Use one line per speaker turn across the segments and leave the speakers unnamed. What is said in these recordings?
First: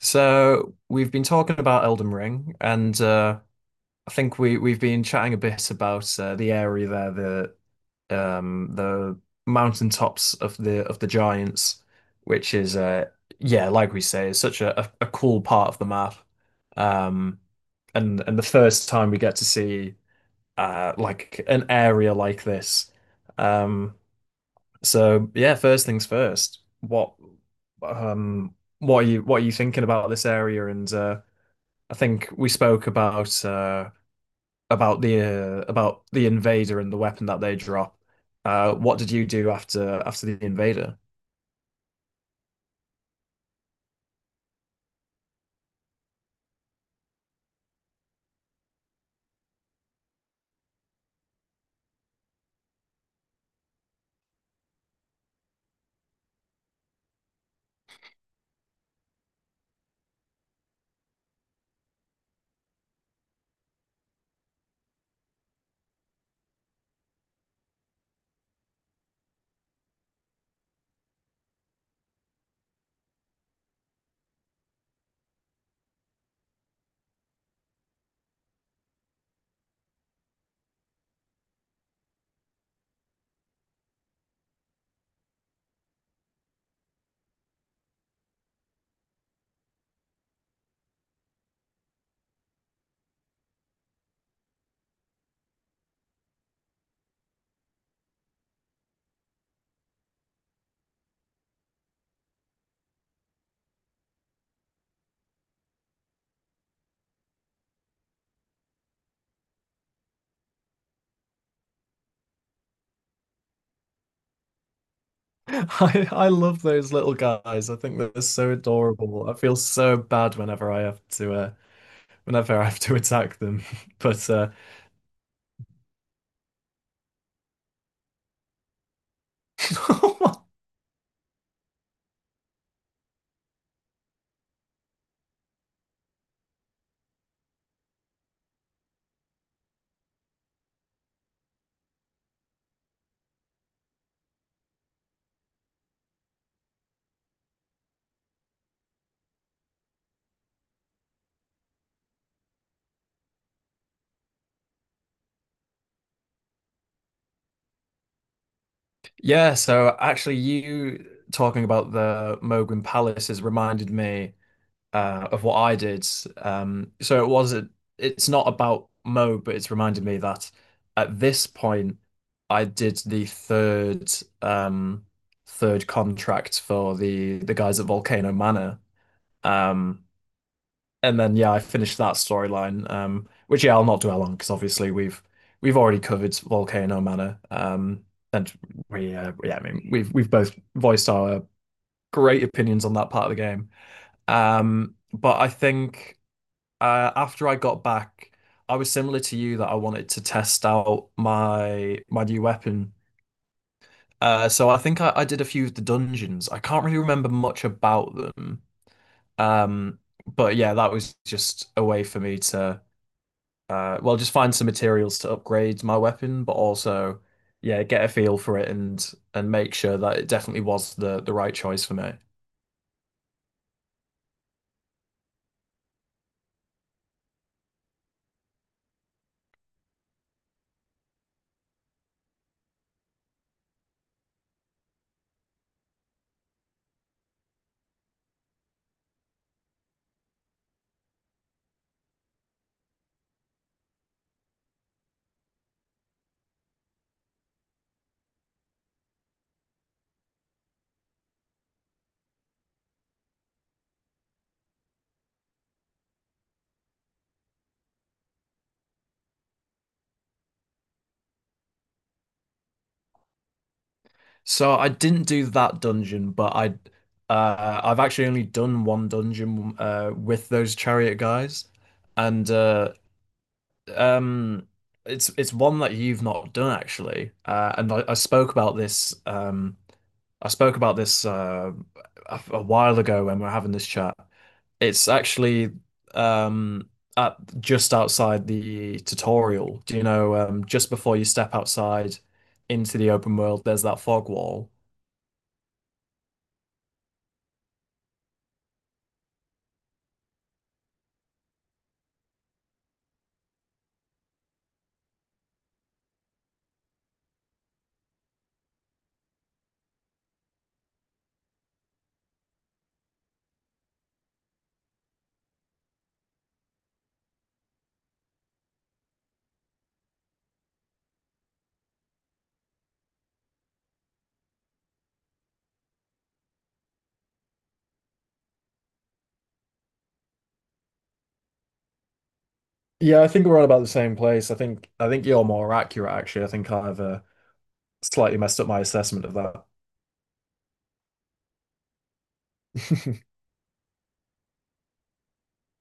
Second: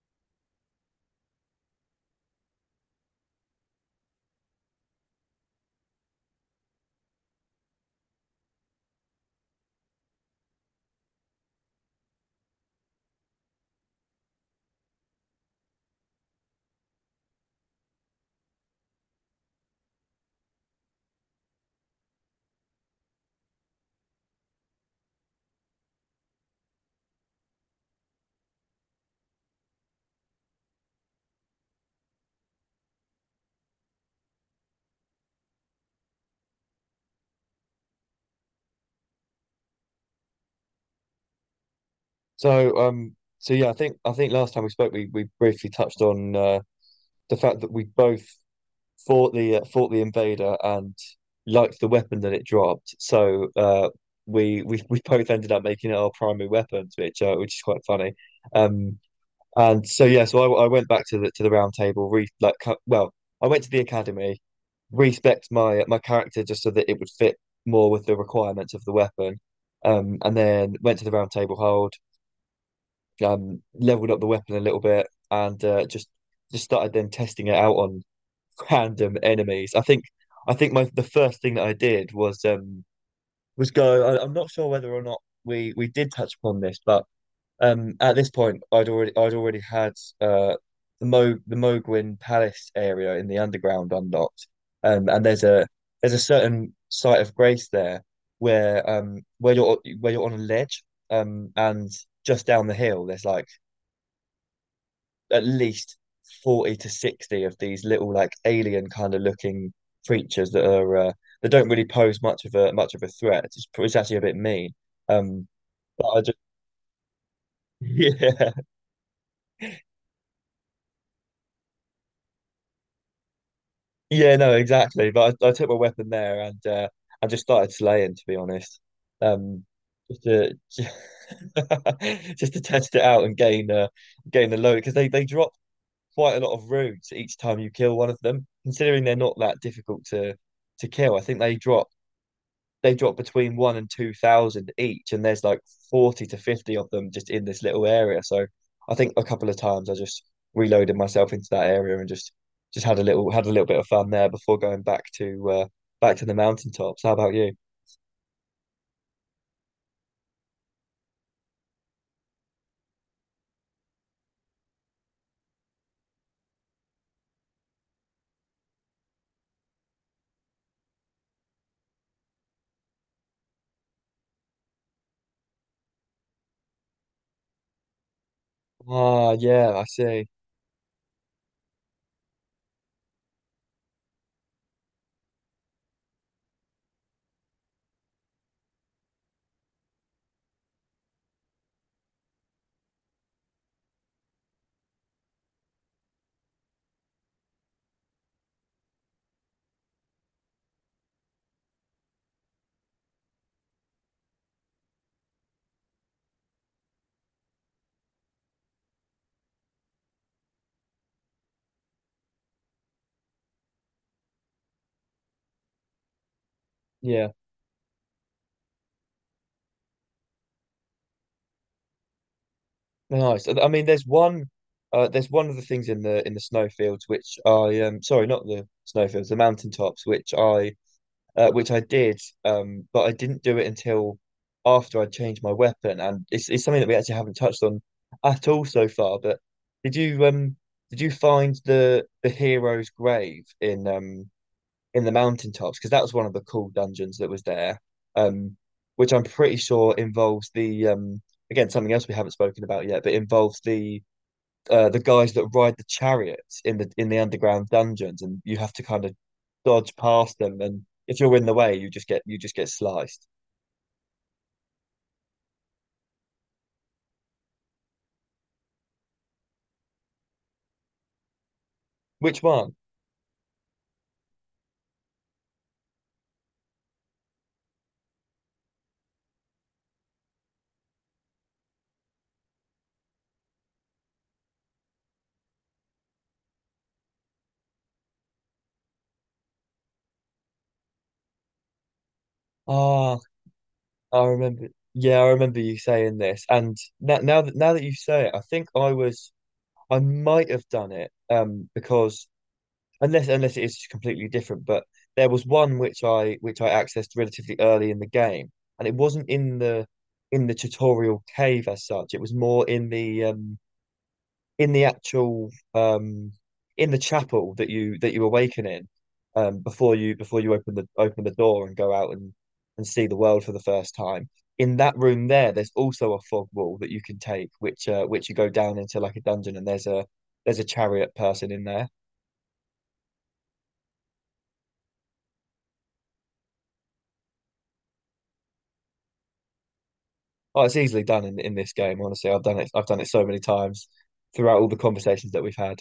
So we've been talking about Elden Ring, and I think we've been chatting a bit about the area there, the mountaintops of the giants, which is yeah, like we say, is such a cool part of the map. Um, and the first time we get to see like an area like this. Um, so yeah, first things first. Um, what are you thinking about this area and I think we spoke about the invader and the weapon that they drop. What did you do after the invader?
So yeah, I think last time we spoke, we briefly touched on the fact that we both fought the invader and liked the weapon that it dropped. So, we we both ended up making it our primary weapons, which is quite funny. Um, and so yeah, so I went back to the round table, re like cu- well, I went to the academy, respect my character just so that it would fit more with the requirements of the weapon. And then went to the round table hold, leveled up the weapon a little bit, and just started then testing it out on random enemies. I think my the first thing that I did was was go. I'm not sure whether or not we did touch upon this, but at this point, I'd already had uh, the Mo the Mogwin Palace area in the underground unlocked, and there's a certain site of grace there where you're on a ledge and just down the hill there's like at least 40 to 60 of these little like alien kind of looking creatures that don't really pose much of a threat. It's actually a bit mean. Um, but I
I
just.
love those little guys. I think they're
Yeah,
so adorable. I feel so bad whenever I have to whenever I have to attack them. But
yeah, no, exactly. But I took my weapon there and I just started slaying to be honest. Um, just to Just to test it out and gain the load, because they drop quite a lot of roots each time you kill one of them. Considering they're not that difficult to kill, I think they drop between one and two thousand each, and there's like 40 to 50 of them just in this little area. So I think a couple of times I just reloaded myself into that area and just had a little bit of fun there before going back to the mountaintops. How about you?
yeah, so actually, you talking about the Moguin Palace has reminded me of what I did. So it wasn't, it's not about Mo, but it's reminded me that at this point, I did the um, third contract for the guys at Volcano Manor.
Ah, yeah, I
Um,
see.
and then yeah, I finished that storyline, which yeah, I'll not dwell on because obviously we've already covered Volcano Manor. And we yeah, I mean we've both voiced our great opinions on that part of the game. But I think after I got back, I was similar to you that I wanted to test out my new weapon. So I think I did a few of the dungeons. I can't really remember much about them. Um, but yeah, that was just a way for me to well, just find some materials to upgrade my weapon, but also
Yeah,
yeah, get a feel for it and make sure that it definitely was the right choice for me.
nice. I mean, there's one of the things in the snowfields which I, sorry, not the snowfields, the mountaintops, which I did, But I didn't do it until after I changed my weapon, and it's something that we actually haven't touched on at all so far. But did you um did you find the hero's grave in the mountaintops? Because that was one of the cool dungeons that was there, um, which I'm pretty sure involves the, again, something else we haven't spoken about yet, but involves the guys that ride the chariots in the underground dungeons, and you have to kind of dodge past them. And if you're in the way, you just get sliced.
So I didn't do that dungeon, but I've actually only done one dungeon with those chariot guys,
Which
and
one?
um, it's one that you've not done actually. And I spoke about this, a while ago when we are having this chat. It's actually um, at just outside the tutorial. Do you know just before you step outside into the
Ah,
open world, there's that
I
fog
remember.
wall.
Yeah, I remember you saying this. And now that you say it, I think I might have done it. Because unless it is completely different, but there was one which I accessed relatively early in the game, and it wasn't in the tutorial cave as such. It was more in the actual um in the chapel that you awaken in, before you open the door and go out and see the world for the first time. In that room there's also a fog wall that you can take, which you go down into like a dungeon, and there's a chariot person in there.
Yeah, I think we're all about the same place. I think you're more accurate, actually. I think I've slightly messed up my assessment of that.
Oh, it's easily done in this game, honestly. I've done it so many times throughout all the conversations that we've had.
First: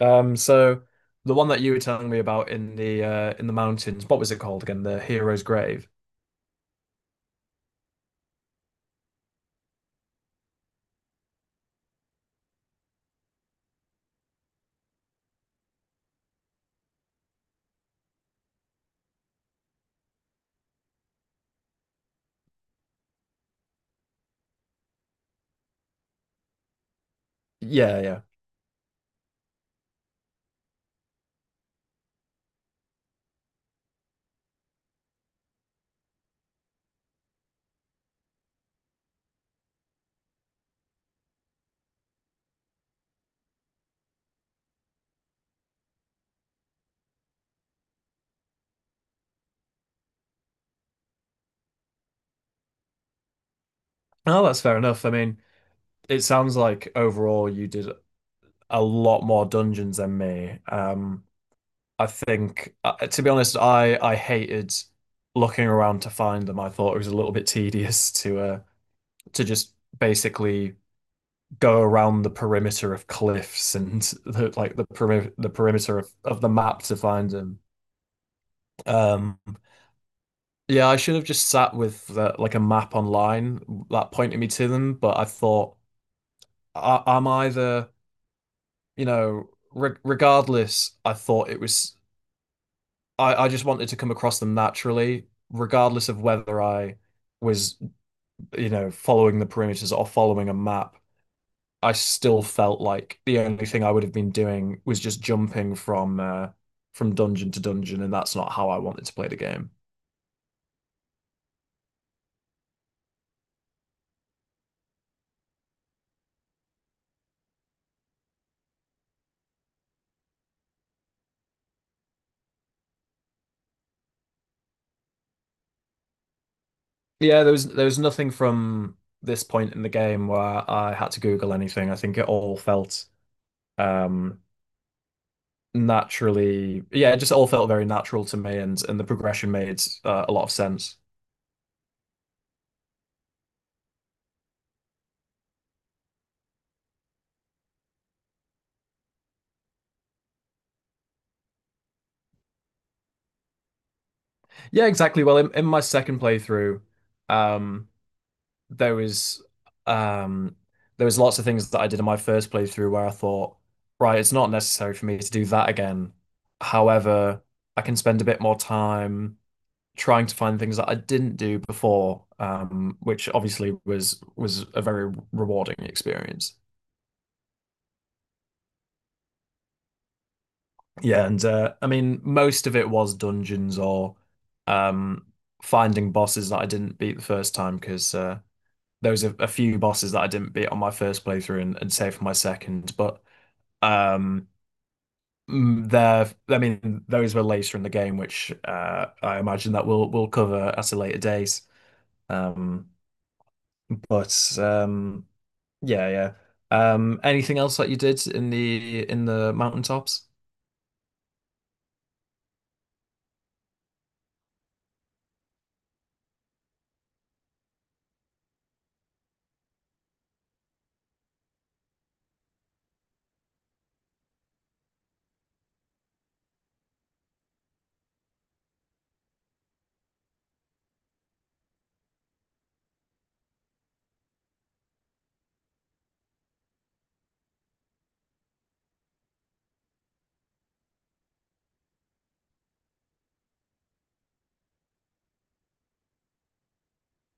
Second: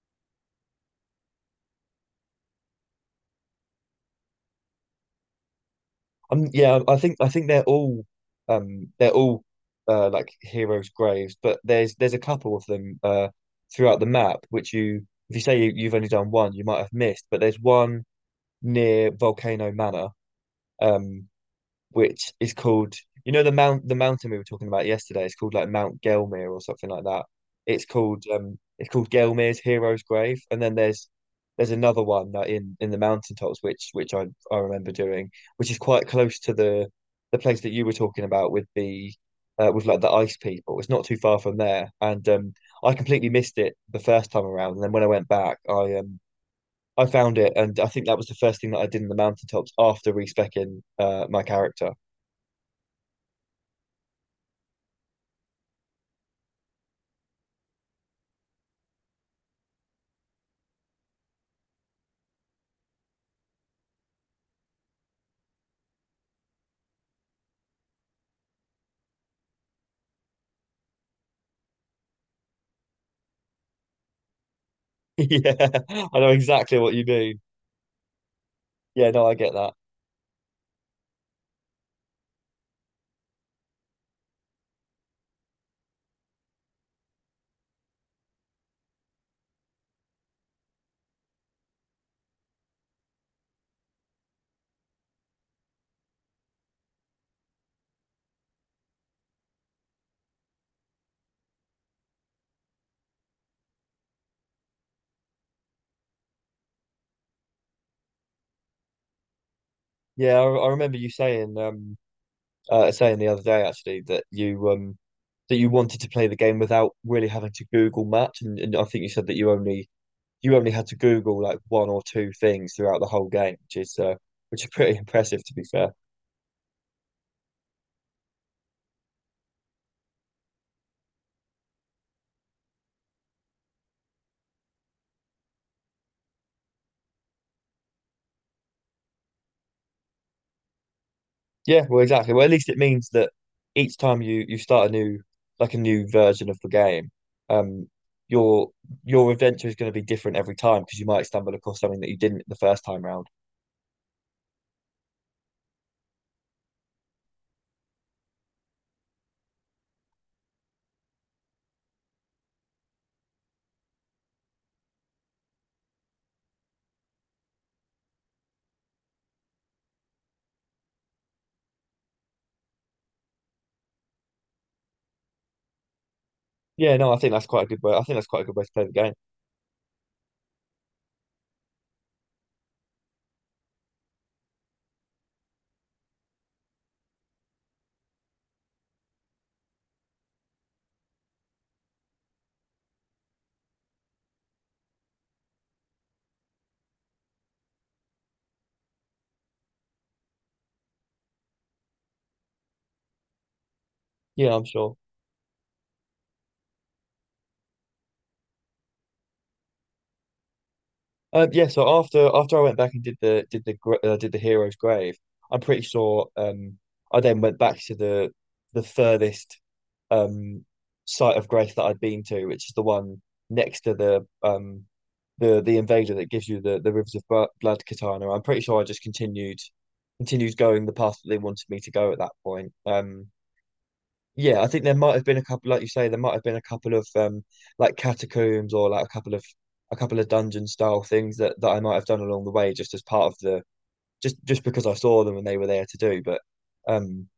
So the one that you were telling me about in the mountains, what was it called again? The Hero's Grave.
Yeah, I think they're all like heroes' graves, but there's a couple of them throughout the map, which, you if you say you've only done one, you might have missed, but there's one near Volcano Manor. Um which is called, the mountain we were talking about yesterday. It's called like Mount Gelmir or something like that. It's
Yeah, yeah.
called, um, it's called Gelmir's Hero's Grave. And then there's another one, like, in the mountaintops, which I remember doing, which is quite close to the place that you were talking about, with, like, the ice people. It's not too far from there, and I completely missed it the first time around. And then when I went back, I found it, and I think that was the first thing that I did in the mountaintops after respecing my character.
Oh, that's fair enough. I mean, it sounds like overall you did a lot more dungeons than me. I think, to be honest, I hated looking around to find them. I thought it was a little bit tedious to just basically go around the perimeter of cliffs and the, like the perimeter
Yeah, I know
of the
exactly
map
what
to
you
find
mean.
them.
Yeah, no, I
Um,
get that.
yeah, I should have just sat with the, like a map online that pointed me to them, but I thought I'm either you know regardless. I thought it was I just wanted to come across them naturally, regardless of whether I was you know following the perimeters or following a map. I still felt like the only thing I would have been doing was just jumping from dungeon to dungeon, and that's not how I wanted to play the game.
Yeah, I remember you saying the other day actually that you wanted to play the game without really having to Google much, and I think you said that you only had to Google like one or two things throughout the whole game, which is pretty impressive to be fair.
Yeah, there was nothing from this point in the game where I had to Google anything. I think it all felt um, naturally, yeah, it just all felt very natural to me, and the progression made a lot of sense.
Yeah, well, exactly. Well, at least it means that each time you start a new version of the game, um, your your adventure is going to be different every time, because you might stumble across something that you didn't the first time round.
Yeah, exactly. Well, in my second playthrough, um, there was um there was lots of things that I did in my first playthrough where I thought, right, it's not necessary for me to do that again. However, I can spend a bit more time trying to find things that I didn't do before, which obviously was a very rewarding experience.
Yeah, no, I think that's quite a good way. I think that's quite a good way to play the game.
Yeah, and I mean, most of it was dungeons or um, finding bosses that I didn't beat the first time because there was a few bosses that I didn't beat on my first playthrough and saved for my second. But Um, I mean, those were later in the game, which I imagine that we'll cover at a later date. Um,
Yeah,
but
I'm sure.
yeah, yeah. Anything else that you did in the mountaintops?
Yeah, so after I went back and did the hero's grave, I'm pretty sure I then went back to the furthest um site of grace that I'd been to, which is the one next to the invader that gives you the Rivers of Blood katana. I'm pretty sure I just continued going the path that they wanted me to go at that point. Yeah, I think there might have been a couple, like you say, there might have been a couple of like catacombs or like a couple of dungeon style things that I might have done along the way, just as part of the, just because I saw them and they were there to do. But um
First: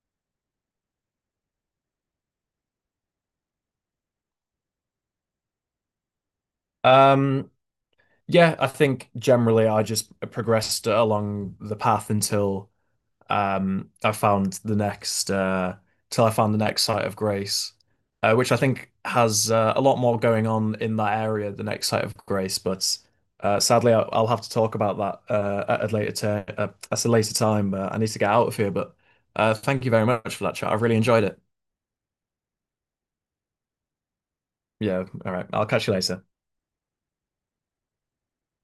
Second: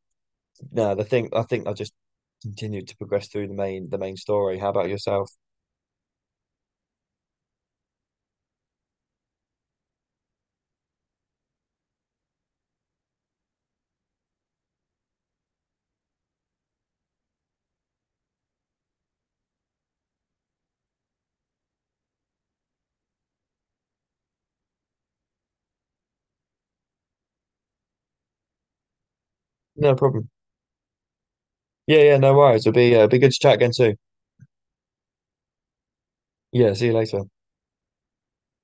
no, the thing I think I just continued to progress through the main story. How about yourself?
Um, yeah, I think generally I just progressed along the path until I found the next till I found the next site of grace, which I think has a lot more going on in that area. The next site of grace, but sadly, I'll have to talk about that at a later at a later time. I need to get out of here, but thank you
No
very
problem.
much for that chat. I've really enjoyed it.
Yeah, yeah, no worries. It'll be be good to chat again too.
Yeah, all right. I'll catch you later.
Yeah, see you later.